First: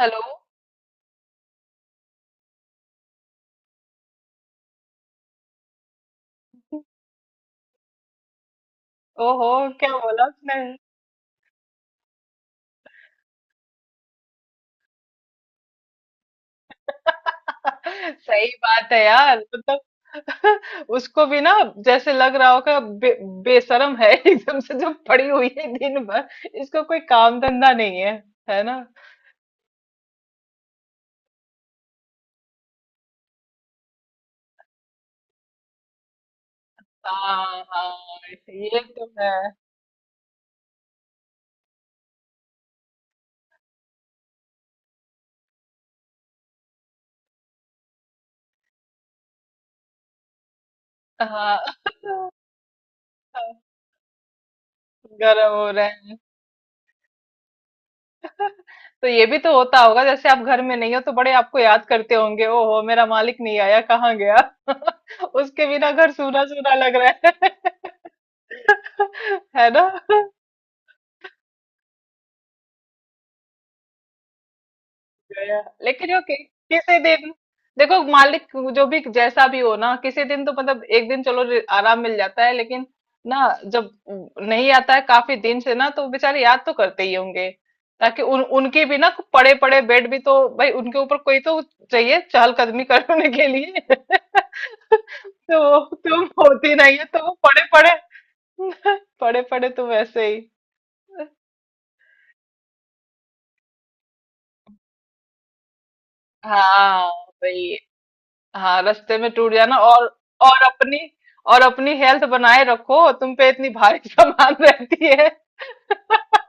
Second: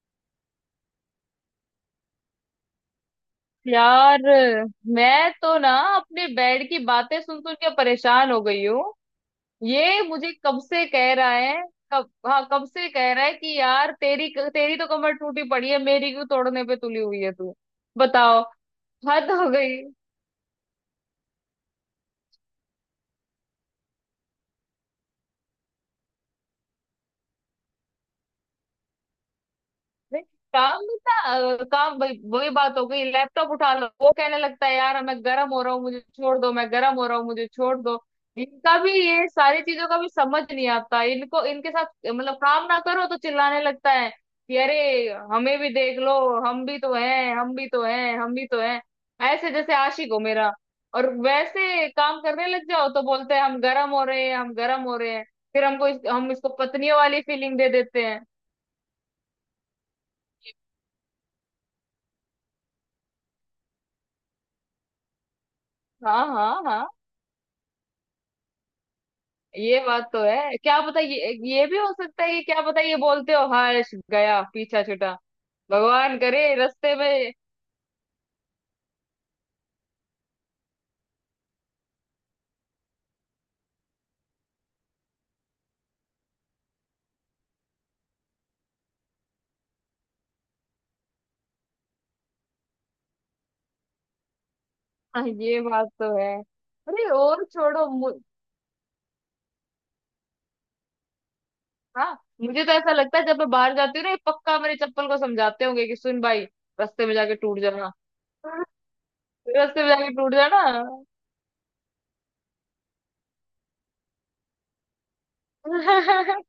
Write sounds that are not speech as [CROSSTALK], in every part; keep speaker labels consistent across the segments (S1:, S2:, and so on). S1: Hello.
S2: यार, मैं तो ना अपने बेड की बातें सुन सुन के परेशान हो गई हूँ।
S1: ओहो। क्या
S2: ये
S1: बोला
S2: मुझे कब
S1: उसने?
S2: से कह रहा है। कब हाँ, कब से कह रहा है कि यार, तेरी तेरी तो कमर टूटी पड़ी है, मेरी क्यों तोड़ने पे तुली हुई है तू।
S1: [LAUGHS]
S2: बताओ,
S1: सही बात है
S2: हद
S1: यार,
S2: हो
S1: मतलब।
S2: गई।
S1: [LAUGHS] उसको भी ना, जैसे लग रहा होगा, बेशरम है। [LAUGHS] एकदम से जो पड़ी हुई है दिन भर, इसको कोई काम धंधा नहीं है, है ना।
S2: नहीं, काम नहीं था। काम वही वही बात हो गई। लैपटॉप उठा लो, वो कहने लगता है यार मैं गर्म हो रहा हूँ मुझे छोड़ दो, मैं गर्म हो रहा हूँ मुझे
S1: हाँ
S2: छोड़
S1: हाँ,
S2: दो। इनका
S1: ये
S2: भी,
S1: तो
S2: ये
S1: है।
S2: सारी चीजों का भी समझ नहीं आता इनको, इनके साथ मतलब काम ना करो तो चिल्लाने लगता है कि अरे हमें भी देख लो, हम भी तो हैं, हम भी तो हैं, हम भी तो हैं। ऐसे जैसे आशिक हो मेरा। और
S1: हाँ
S2: वैसे काम
S1: [LAUGHS]
S2: करने लग जाओ तो बोलते हैं हम गर्म हो रहे हैं, हम गर्म हो रहे हैं।
S1: गर्म
S2: फिर
S1: हो रहे
S2: हमको
S1: हैं।
S2: हम इसको पत्नियों वाली फीलिंग दे देते हैं।
S1: तो ये भी तो होता होगा, जैसे आप घर में नहीं हो तो बड़े आपको याद करते होंगे। ओहो, मेरा मालिक नहीं आया, कहाँ गया। [LAUGHS] उसके बिना घर
S2: हाँ,
S1: सूना
S2: हाँ,
S1: सूना
S2: हाँ,
S1: लग रहा है। [LAUGHS] [LAUGHS] है
S2: ये
S1: ना।
S2: बात तो है। क्या पता, ये भी हो सकता है कि क्या पता, ये बोलते हो हर्ष गया, पीछा छूटा।
S1: गया। लेकिन
S2: भगवान करे रास्ते
S1: किसी
S2: में।
S1: दिन देखो मालिक, जो भी जैसा भी हो ना, किसी दिन तो मतलब एक दिन चलो आराम मिल जाता है, लेकिन ना, जब नहीं आता है काफी दिन से ना, तो बेचारे याद तो करते ही होंगे, ताकि उन उनकी भी ना। पड़े पड़े बेड भी तो भाई, उनके ऊपर कोई तो चाहिए चहलकदमी करने के लिए। [LAUGHS]
S2: हाँ,
S1: तो
S2: ये बात तो
S1: तुम
S2: है।
S1: होती नहीं है
S2: अरे,
S1: तो वो
S2: और
S1: पड़े
S2: छोड़ो
S1: पड़े। [LAUGHS] पड़े पड़े तुम ऐसे [LAUGHS] ही।
S2: हाँ। मुझे तो ऐसा लगता है, जब मैं बाहर जाती हूँ ना ये पक्का मेरे चप्पल को समझाते होंगे कि सुन भाई, रास्ते
S1: हाँ
S2: में जाके टूट
S1: भाई,
S2: जाना,
S1: हाँ रास्ते में टूट जाना,
S2: रास्ते में जाके टूट जाना।
S1: और अपनी और अपनी हेल्थ बनाए रखो, तुम पे इतनी भारी [LAUGHS] सामान रहती है।
S2: [LAUGHS]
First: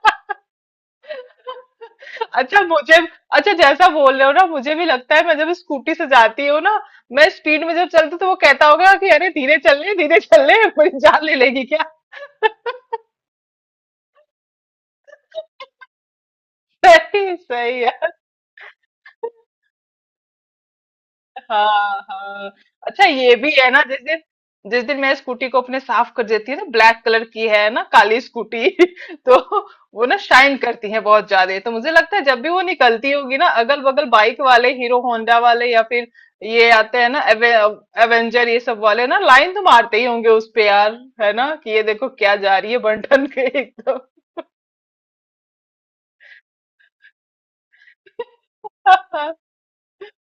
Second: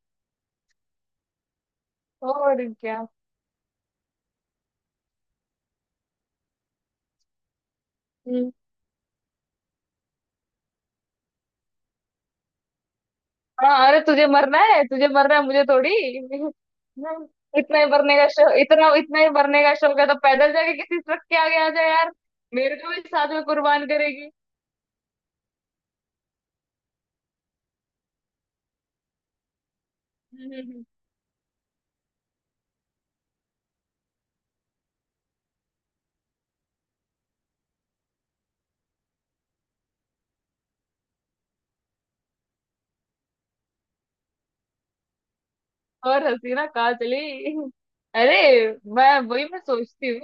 S1: अच्छा
S2: और
S1: मुझे
S2: क्या।
S1: अच्छा जैसा बोल रहे हो ना, मुझे भी लगता है मैं जब स्कूटी से जाती हूँ ना, मैं स्पीड में जब चलती हूँ, तो वो
S2: हम्म।
S1: कहता होगा कि अरे, धीरे चल रहे धीरे चल रहे, मेरी जान ले लेगी क्या।
S2: हाँ, अरे तुझे मरना है, तुझे मरना है, मुझे थोड़ी।
S1: [LAUGHS] सही सही है।
S2: इतना इतना ही मरने का शौक है तो पैदल जाके किसी ट्रक के आगे आ जाए
S1: हाँ
S2: यार।
S1: हाँ।
S2: मेरे को भी
S1: अच्छा
S2: साथ
S1: ये
S2: में
S1: भी है ना।
S2: कुर्बान करेगी।
S1: जिस दिन मैं स्कूटी को अपने साफ कर देती है ना, ब्लैक कलर की है ना, काली स्कूटी। [LAUGHS] तो वो ना शाइन करती है बहुत ज्यादा, तो मुझे लगता है जब भी वो निकलती होगी ना, अगल बगल बाइक वाले हीरो होंडा वाले या फिर ये आते हैं ना एवेंजर, ये सब वाले ना लाइन तो मारते ही होंगे उस पे यार, है ना, कि ये देखो क्या जा रही है बंटन के एकदम।
S2: और हसीना कहाँ चली। अरे,
S1: [LAUGHS]
S2: मैं सोचती हूँ,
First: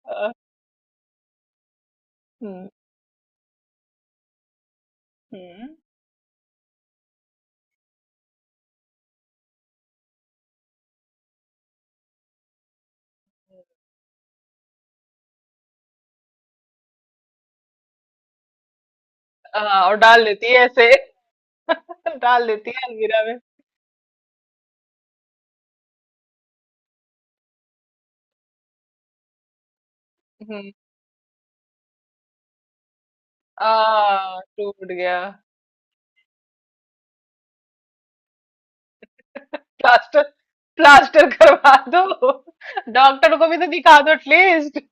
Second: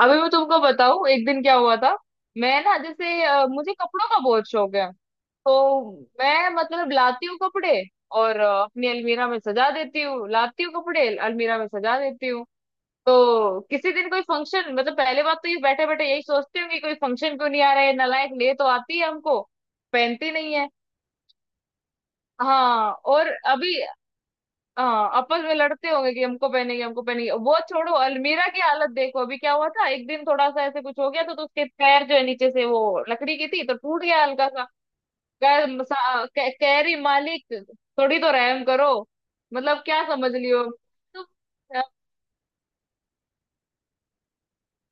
S2: अभी मैं तुमको बताऊँ एक दिन क्या हुआ था। मैं
S1: हम्म
S2: ना जैसे मुझे कपड़ों का बहुत शौक है।
S1: हम्म।
S2: तो मैं मतलब लाती हूँ कपड़े और अपनी अलमीरा में सजा देती हूँ, लाती हूँ कपड़े अलमीरा में सजा देती हूँ। तो किसी दिन कोई फंक्शन, मतलब पहले बात तो ये बैठे बैठे यही सोचते होंगे कोई फंक्शन क्यों नहीं आ रहा है, नलायक ले तो आती है हमको,
S1: हाँ और डाल
S2: पहनती
S1: देती
S2: नहीं
S1: है
S2: है।
S1: ऐसे। [LAUGHS] डाल देती है
S2: हाँ,
S1: अलमीरा
S2: और
S1: में।
S2: अभी हाँ, आपस में लड़ते होंगे कि हमको पहनेगी, हमको पहनेगी, वो छोड़ो, अलमीरा की हालत देखो। अभी क्या हुआ था एक दिन थोड़ा सा
S1: हम्म।
S2: ऐसे कुछ हो गया तो उसके पैर जो है नीचे से, वो लकड़ी की थी, तो टूट गया हल्का सा।
S1: टूट गया।
S2: कह रही मालिक, थोड़ी तो रहम करो। मतलब क्या
S1: प्लास्टर,
S2: समझ लियो।
S1: प्लास्टर करवा दो, डॉक्टर को भी तो दिखा दो एटलीस्ट।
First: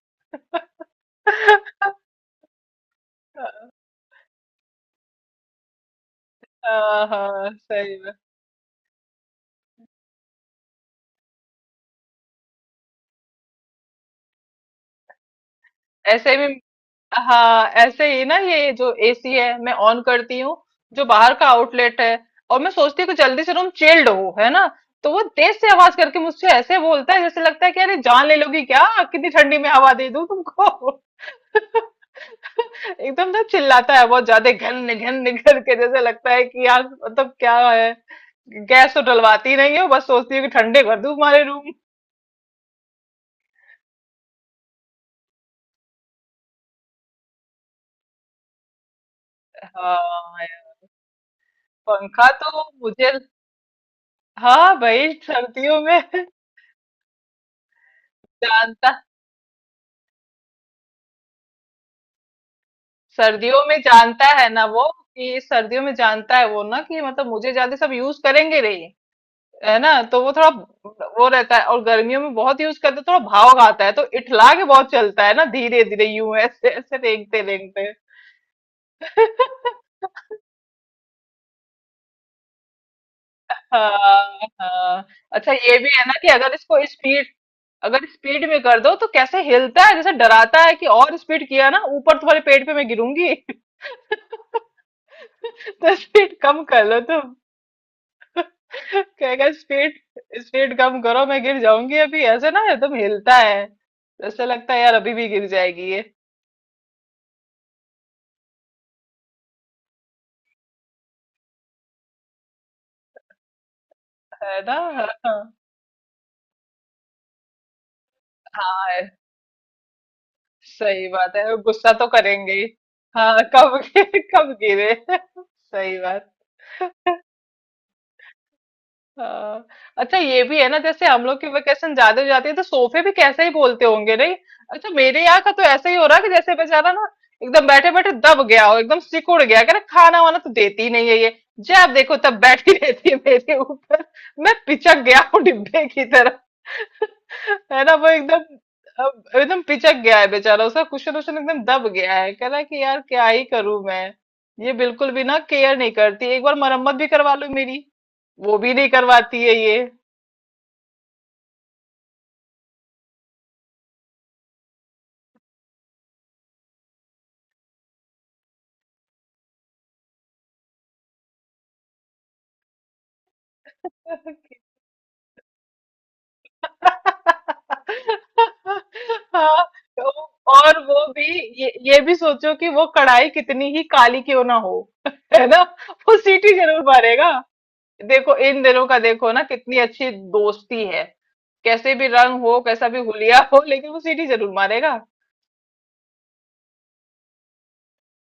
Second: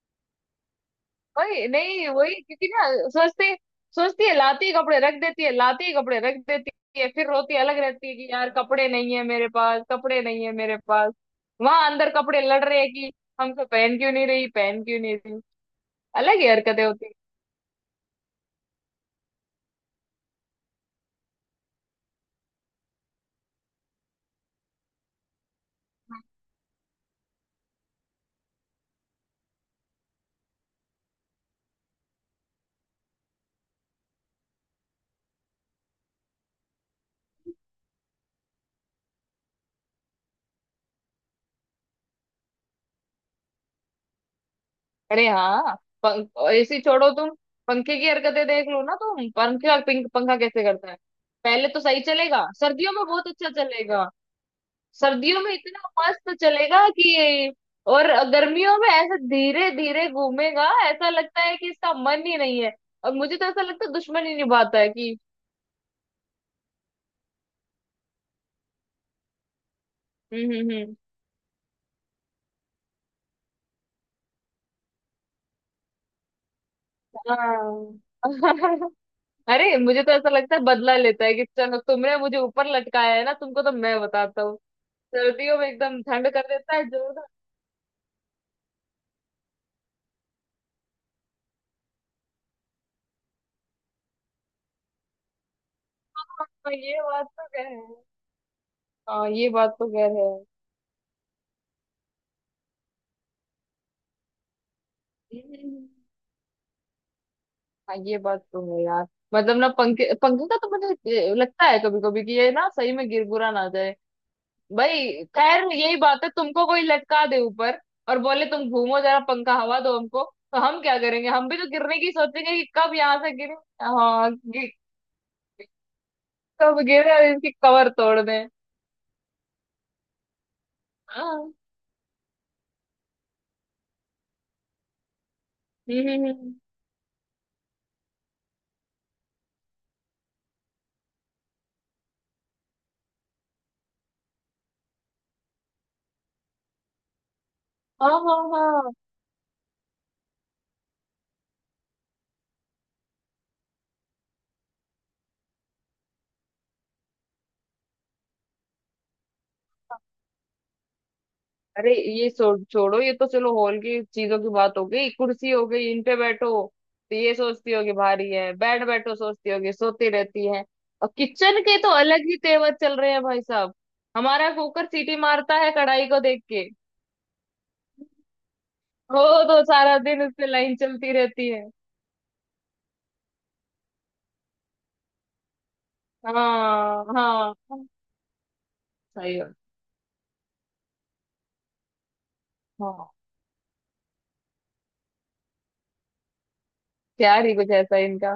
S2: वही नहीं, वही क्योंकि ना सोचते सोचती है, लाती है कपड़े रख देती है, लाती है कपड़े रख देती
S1: हाँ
S2: है, फिर
S1: हाँ,
S2: रोती अलग
S1: सही
S2: रहती
S1: में।
S2: है कि यार कपड़े नहीं है मेरे पास, कपड़े नहीं है मेरे पास। वहां अंदर कपड़े लड़ रहे हैं कि हमको पहन क्यों नहीं रही, पहन क्यों नहीं रही।
S1: ऐसे
S2: अलग ही
S1: भी।
S2: हरकतें होती हैं।
S1: हाँ ऐसे ही ना, ये जो एसी है मैं ऑन करती हूँ, जो बाहर का आउटलेट है, और मैं सोचती हूँ कि जल्दी से रूम चिल्ड हो, है ना, तो वो तेज से आवाज करके मुझसे ऐसे बोलता है जैसे लगता है कि अरे, जान ले लोगी क्या, कितनी ठंडी में हवा दे दूँ तुमको। [LAUGHS] एकदम ना चिल्लाता है बहुत ज्यादा घन घन करके, जैसे लगता है कि यार मतलब क्या है, गैस तो डलवाती ही नहीं हो, बस सोचती हूँ कि ठंडे कर दूं हमारे रूम।
S2: अरे, हाँ, पंख ऐसी छोड़ो तुम, पंखे की हरकतें देख लो ना तुम, पंखा पिंक पंखा
S1: हाँ
S2: कैसे
S1: यार,
S2: करता है। पहले तो सही
S1: पंखा
S2: चलेगा,
S1: तो
S2: सर्दियों में
S1: मुझे,
S2: बहुत अच्छा चलेगा,
S1: हाँ भाई
S2: सर्दियों में
S1: सर्दियों
S2: इतना
S1: में। [LAUGHS]
S2: मस्त चलेगा कि, और गर्मियों में
S1: जानता
S2: ऐसा धीरे धीरे घूमेगा, ऐसा लगता है कि इसका मन ही नहीं है। और मुझे तो ऐसा
S1: सर्दियों में
S2: लगता है
S1: जानता
S2: दुश्मन ही
S1: है ना
S2: निभाता
S1: वो,
S2: है कि।
S1: कि सर्दियों में जानता है वो ना, कि मतलब मुझे ज्यादा सब यूज करेंगे नहीं, है ना, तो वो थोड़ा,
S2: हम्म, हम्म, हम्म।
S1: वो रहता है, और गर्मियों में बहुत यूज करते हैं, थोड़ा भाव आता है तो इठला के बहुत चलता है ना, धीरे धीरे यूं ऐसे ऐसे रेंगते रेंगते।
S2: हाँ। [LAUGHS]
S1: [LAUGHS]
S2: अरे, मुझे तो ऐसा लगता है बदला लेता है कि चलो तुमने मुझे ऊपर लटकाया है ना, तुमको तो मैं बताता
S1: हाँ
S2: हूँ,
S1: हाँ। अच्छा
S2: सर्दियों में
S1: ये भी
S2: एकदम
S1: है ना कि
S2: ठंड कर
S1: अगर
S2: देता है
S1: इसको
S2: जो।
S1: स्पीड अगर स्पीड में कर दो तो कैसे हिलता है, जैसे डराता है कि और स्पीड किया ना ऊपर तुम्हारे पेट पे मैं गिरूंगी। [LAUGHS] तो स्पीड कम
S2: हाँ,
S1: कर लो
S2: ये बात
S1: तुम।
S2: तो कह हाँ,
S1: कहेगा
S2: ये बात तो
S1: स्पीड
S2: कह रहे
S1: स्पीड कम करो, मैं गिर जाऊंगी, अभी ऐसे ना एकदम हिलता है, ऐसा लगता है यार अभी भी गिर
S2: हैं।
S1: जाएगी ये।
S2: हाँ, ये बात तो है यार। मतलब ना, पंखे पंखे का तो मुझे लगता है कभी कभी कि ये ना सही में गिरगुरा ना।
S1: है ना। हाँ
S2: भाई
S1: हाँ।
S2: खैर यही बात है, तुमको कोई लटका दे ऊपर और बोले तुम घूमो
S1: हाँ,
S2: जरा, पंखा हवा दो हमको, तो हम क्या
S1: सही
S2: करेंगे,
S1: बात
S2: हम
S1: है,
S2: भी तो
S1: गुस्सा
S2: गिरने
S1: तो
S2: की सोचेंगे
S1: करेंगे
S2: कि
S1: ही।
S2: कब यहाँ से
S1: हाँ
S2: गिरे।
S1: कब। [LAUGHS]
S2: हाँ
S1: कब गिरे। [LAUGHS] सही बात।
S2: कब गिरे और इसकी कवर तोड़ दें।
S1: हाँ। अच्छा ये भी है ना, जैसे हम
S2: हाँ,
S1: लोग की वेकेशन ज्यादा हो जाती है तो सोफे भी कैसे ही बोलते होंगे नहीं। अच्छा मेरे यहाँ का तो ऐसा ही हो
S2: हम्म,
S1: रहा है कि
S2: हम्म।
S1: जैसे बेचारा ना, एकदम बैठे बैठे दब गया हो, एकदम सिकुड़ गया, कह रहा खाना वाना तो देती ही नहीं है ये, जब देखो तब बैठी रहती है मेरे ऊपर, मैं पिचक गया हूँ डिब्बे की तरह। [LAUGHS] है ना, वो
S2: हाँ, हाँ,
S1: एकदम
S2: हाँ।
S1: अब एकदम पिचक गया है बेचारा, उसका कुशन उशन एकदम दब गया है, कह रहा है कि यार क्या ही करूं मैं, ये बिल्कुल भी ना केयर नहीं करती, एक बार मरम्मत भी करवा लो मेरी, वो भी नहीं करवाती है ये।
S2: अरे ये छोड़ छोड़ो, ये तो चलो हॉल की चीजों की बात हो गई, कुर्सी हो गई, इन पे बैठो तो ये सोचती होगी भारी है, बेड बैठो सोचती होगी, सोती रहती है। और किचन के तो अलग ही तेवर चल रहे हैं भाई साहब। हमारा कुकर सीटी मारता है कढ़ाई को देख के, वो
S1: हाँ,
S2: तो सारा दिन
S1: तो-
S2: उससे लाइन
S1: और वो
S2: चलती
S1: भी,
S2: रहती है।
S1: ये भी सोचो कि वो कढ़ाई कितनी ही काली क्यों ना हो, है ना, वो सीटी जरूर
S2: हाँ,
S1: मारेगा।
S2: हाँ,
S1: देखो इन दिनों का देखो
S2: सही
S1: ना
S2: है।
S1: कितनी अच्छी दोस्ती है, कैसे भी रंग हो कैसा भी
S2: हाँ,
S1: हुलिया हो, लेकिन वो सीटी जरूर मारेगा।
S2: प्यार ही कुछ ऐसा है इनका।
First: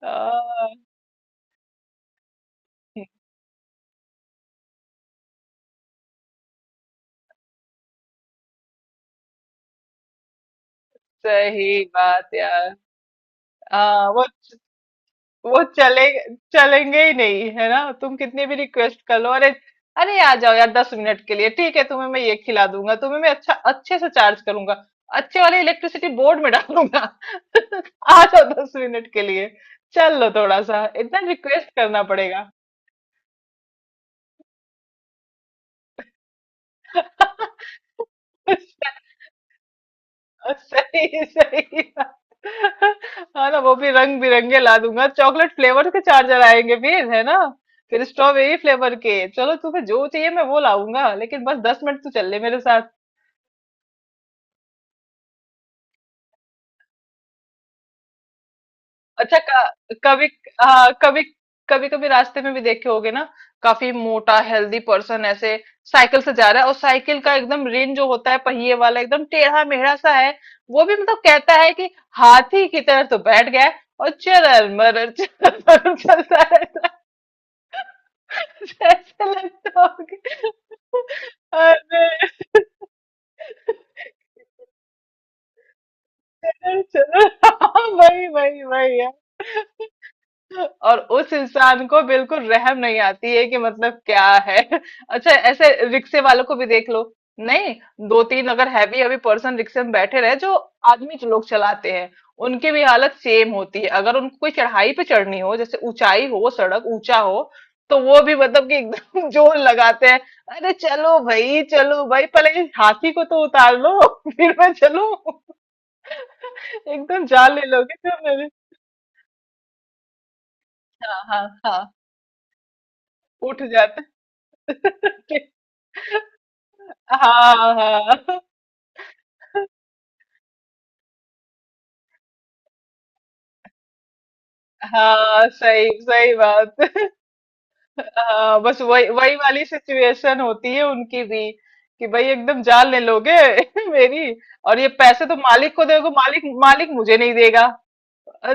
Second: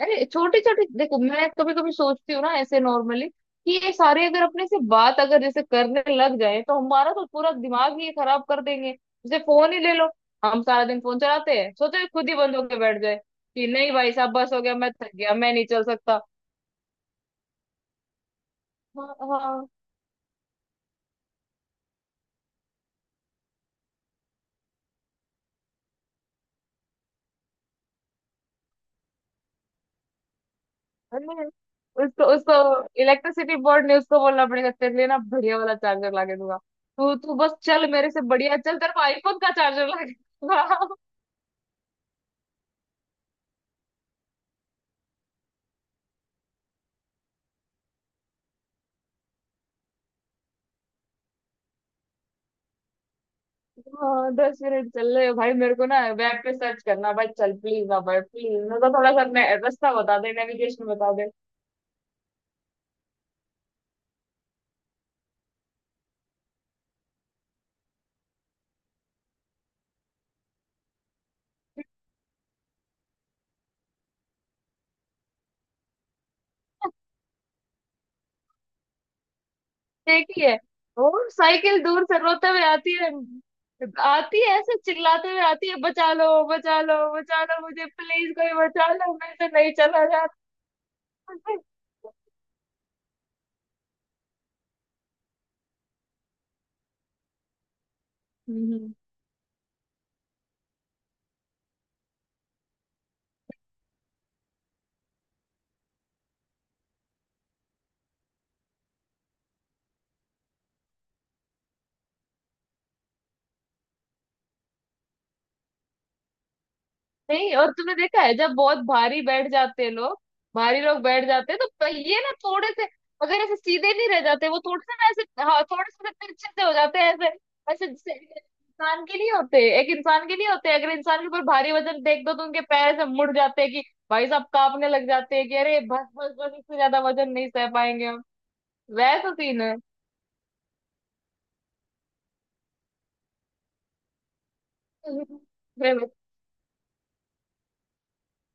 S2: अरे, छोटे
S1: हाँ,
S2: छोटे देखो, मैं कभी कभी सोचती हूँ ना ऐसे नॉर्मली कि ये सारे अगर अपने से बात अगर जैसे करने लग जाए तो हमारा तो पूरा दिमाग ही खराब कर देंगे। जैसे फोन ही ले लो, हम सारा दिन फोन चलाते हैं,
S1: सही
S2: सोचो ये खुद
S1: बात
S2: ही बंद
S1: यार।
S2: होके बैठ जाए कि नहीं
S1: हाँ,
S2: भाई
S1: वो
S2: साहब, बस हो गया, मैं थक गया, मैं
S1: वो
S2: नहीं चल
S1: चले,
S2: सकता।
S1: चलेंगे ही नहीं, है ना, तुम कितनी भी रिक्वेस्ट कर लो। अरे,
S2: हाँ।
S1: अरे आ जाओ यार दस मिनट के लिए, ठीक है तुम्हें मैं ये खिला दूंगा, तुम्हें मैं अच्छे से चार्ज करूंगा, अच्छे वाले इलेक्ट्रिसिटी बोर्ड में डालूंगा। [LAUGHS] आ जाओ दस मिनट के लिए, चल लो थोड़ा सा, इतना
S2: अरे
S1: रिक्वेस्ट करना
S2: उसको
S1: पड़ेगा।
S2: उसको इलेक्ट्रिसिटी बोर्ड ने उसको बोलना पड़ेगा तेरे लिए ना बढ़िया वाला चार्जर ला के दूंगा, तू तू बस चल, मेरे से बढ़िया चल
S1: [LAUGHS]
S2: तेरे को आईफोन का चार्जर ला के दूंगा।
S1: सही सही बात। हाँ ना, वो भी रंग बिरंगे ला दूंगा, चॉकलेट फ्लेवर के चार्जर आएंगे फिर है ना, फिर स्ट्रॉबेरी फ्लेवर के, चलो तुम्हें जो चाहिए मैं वो लाऊंगा, लेकिन बस दस मिनट तो चल ले मेरे।
S2: हाँ, 10 मिनट चल रहे हो भाई, मेरे को ना वेब पे सर्च करना भाई, चल प्लीज ना भाई, प्लीज मेरे को थोड़ा सा
S1: अच्छा
S2: रास्ता बता
S1: कभी,
S2: दे, नेविगेशन
S1: हाँ
S2: बता
S1: कभी
S2: दे।
S1: कभी कभी रास्ते में भी देखे होगे ना, काफी मोटा हेल्दी पर्सन ऐसे साइकिल से जा रहा है, और साइकिल का एकदम रिम जो होता है पहिए वाला एकदम टेढ़ा मेढ़ा सा है, वो भी मतलब कहता है कि हाथी की तरह तो बैठ गया है, और चरल मरल चलता रहता है, ऐसा लगता
S2: ठीक
S1: होगा।
S2: ही है, वो साइकिल दूर से
S1: अरे
S2: रोते हुए आती है, आती है ऐसे चिल्लाते हुए आती है, बचा लो, बचा लो,
S1: चलो
S2: बचा लो मुझे
S1: हाँ, वही
S2: प्लीज, कोई
S1: वही
S2: बचा
S1: वही है,
S2: लो, मैं तो नहीं चला जाता।
S1: और उस इंसान को बिल्कुल रहम नहीं आती है कि मतलब क्या है। [LAUGHS] अच्छा ऐसे रिक्शे वालों को भी देख लो, नहीं, दो तीन अगर
S2: हम्म।
S1: हैवी अभी पर्सन रिक्शे में बैठे रहे जो, आदमी जो लोग चलाते हैं, उनकी भी हालत सेम होती है, अगर उनको कोई चढ़ाई पे चढ़नी हो, जैसे ऊंचाई हो, सड़क ऊंचा हो, तो वो भी मतलब कि एकदम [LAUGHS] जोर लगाते हैं। अरे चलो भाई चलो भाई, पहले इस हाथी को तो उतार लो। [LAUGHS] फिर मैं चलूं। [LAUGHS] एकदम जान
S2: नहीं,
S1: ले
S2: और तुमने
S1: लोगे तो
S2: देखा है
S1: मेरे।
S2: जब बहुत भारी बैठ जाते हैं लोग, भारी लोग
S1: हाँ
S2: बैठ
S1: हाँ
S2: जाते हैं तो
S1: हाँ।
S2: पहिए ना थोड़े से, अगर ऐसे
S1: उठ
S2: सीधे
S1: जाते,
S2: नहीं रह जाते, वो थोड़े से ना ऐसे, हाँ, थोड़े से तिरछे से हो जाते हैं ऐसे।
S1: हाँ
S2: ऐसे जैसे
S1: हाँ
S2: इंसान के लिए होते हैं, एक इंसान के लिए होते हैं, अगर इंसान के ऊपर भारी वजन देख दो तो उनके पैर ऐसे मुड़ जाते हैं कि भाई साहब कांपने लग जाते
S1: हाँ।
S2: हैं कि अरे
S1: सही
S2: बस
S1: सही
S2: बस बस
S1: बात।
S2: इससे ज्यादा वजन नहीं सह पाएंगे हम।
S1: हाँ, बस वही
S2: वैसा
S1: वही
S2: सीन
S1: वाली
S2: है।
S1: सिचुएशन होती है उनकी भी, कि भाई एकदम जान ले लोगे। [LAUGHS] मेरी। और ये पैसे तो
S2: [LAUGHS]
S1: मालिक को दोगे,
S2: अरे,
S1: मालिक, मालिक मुझे नहीं देगा,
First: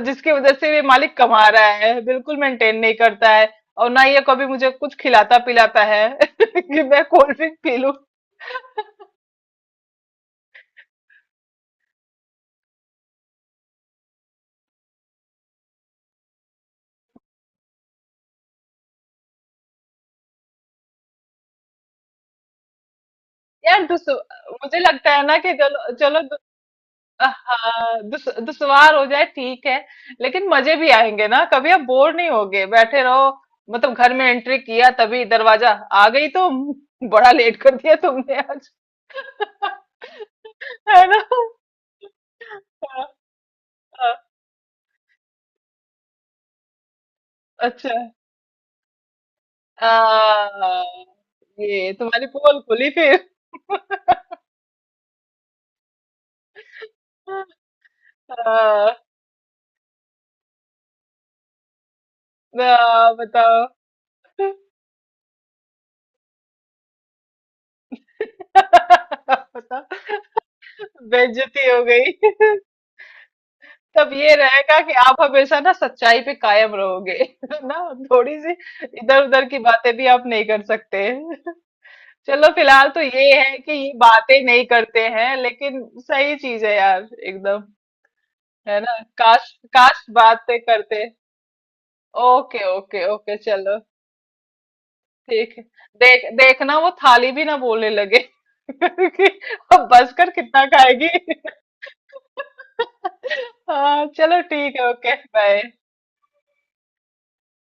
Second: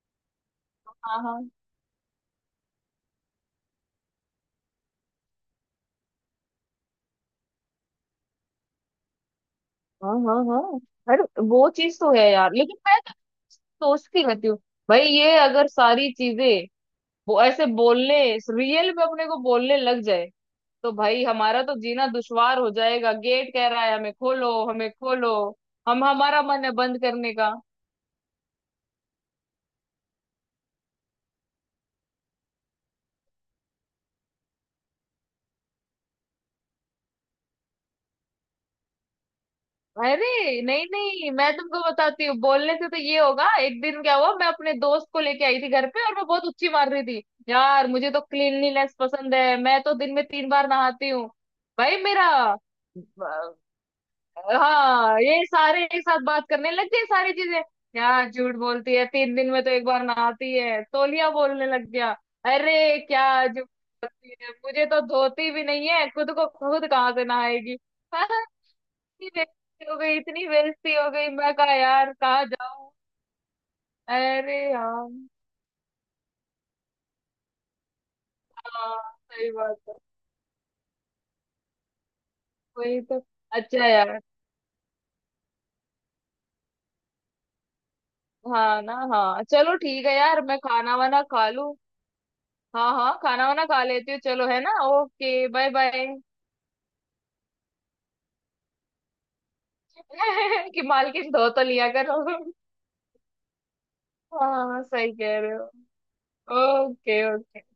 S1: जिसकी वजह से ये मालिक
S2: हाँ,
S1: कमा
S2: हाँ,
S1: रहा है बिल्कुल मेंटेन नहीं करता है, और ना ये कभी मुझे कुछ खिलाता पिलाता है। [LAUGHS] कि मैं कोल्ड ड्रिंक पी लूं।
S2: हाँ, हाँ, हाँ, हाँ। अरे, वो चीज तो है यार, लेकिन मैं सोचती रहती हूँ भाई ये अगर सारी चीजें, वो ऐसे बोलने रियल में अपने को बोलने लग जाए तो भाई हमारा तो जीना दुश्वार हो जाएगा। गेट कह रहा
S1: यार
S2: है हमें
S1: दूसरों
S2: खोलो,
S1: मुझे
S2: हमें
S1: लगता है
S2: खोलो,
S1: ना कि चलो
S2: हम,
S1: चलो,
S2: हमारा मन है बंद करने का।
S1: हाँ दुश्वार हो जाए ठीक है, लेकिन मजे भी आएंगे ना, कभी आप बोर नहीं होगे बैठे रहो, मतलब घर में एंट्री किया तभी दरवाजा, आ गई तुम। [LAUGHS] बड़ा लेट कर दिया तुमने आज। [LAUGHS]
S2: अरे नहीं
S1: है ना।
S2: नहीं, मैं तुमको बताती हूँ, बोलने से तो
S1: हाँ,
S2: ये होगा। एक दिन क्या
S1: हाँ,
S2: हुआ मैं अपने दोस्त को लेके आई थी घर पे, और मैं बहुत उच्ची मार रही थी, यार
S1: अच्छा।
S2: मुझे तो क्लीनलीनेस पसंद है, मैं तो दिन में 3 बार
S1: हाँ,
S2: नहाती हूँ।
S1: ये
S2: भाई मेरा,
S1: तुम्हारी पोल खुली फिर। [LAUGHS]
S2: हाँ, ये सारे एक साथ बात करने लग गए सारी चीजें, यार झूठ
S1: हाँ
S2: बोलती है, 3 दिन में तो एक बार नहाती है, तौलिया बोलने लग गया। अरे,
S1: हाँ,
S2: क्या झूठ
S1: बताओ।
S2: बोलती है,
S1: [LAUGHS]
S2: मुझे तो धोती भी नहीं है खुद को, खुद कहाँ से नहाएगी। हाँ, इतनी बेइज्जती
S1: बताओ,
S2: हो गई, इतनी बेइज्जती हो गई, मैं
S1: बेइज्जती
S2: कहा
S1: हो
S2: यार कहाँ
S1: गई। [LAUGHS]
S2: जाऊं।
S1: तब ये
S2: अरे
S1: रहेगा कि
S2: यार,
S1: आप हमेशा ना सच्चाई पे कायम रहोगे। [LAUGHS] ना, थोड़ी सी
S2: हाँ,
S1: इधर उधर
S2: सही
S1: की
S2: बात
S1: बातें
S2: है,
S1: भी आप नहीं कर सकते। [LAUGHS] चलो फिलहाल तो
S2: वही तो,
S1: ये है कि
S2: अच्छा
S1: ये
S2: यार,
S1: बातें नहीं करते हैं, लेकिन सही चीज है यार एकदम। है
S2: हाँ
S1: ना,
S2: ना, हाँ,
S1: काश,
S2: चलो
S1: काश
S2: ठीक है यार, मैं
S1: बातें
S2: खाना
S1: करते,
S2: वाना खा लूं।
S1: ओके
S2: हाँ,
S1: ओके
S2: हाँ,
S1: ओके
S2: खाना वाना
S1: चलो,
S2: खा लेती हूँ, चलो है ना, ओके,
S1: ठीक है।
S2: Bye bye.
S1: देखना वो थाली भी ना बोलने लगे [LAUGHS] कि अब बस कर कितना
S2: [LAUGHS] कि
S1: खाएगी।
S2: मालकिन धो तो लिया करो।
S1: [LAUGHS] हाँ चलो ठीक
S2: हाँ,
S1: है
S2: सही
S1: ओके
S2: कह रहे
S1: बाय।
S2: हो, ओके, ओके।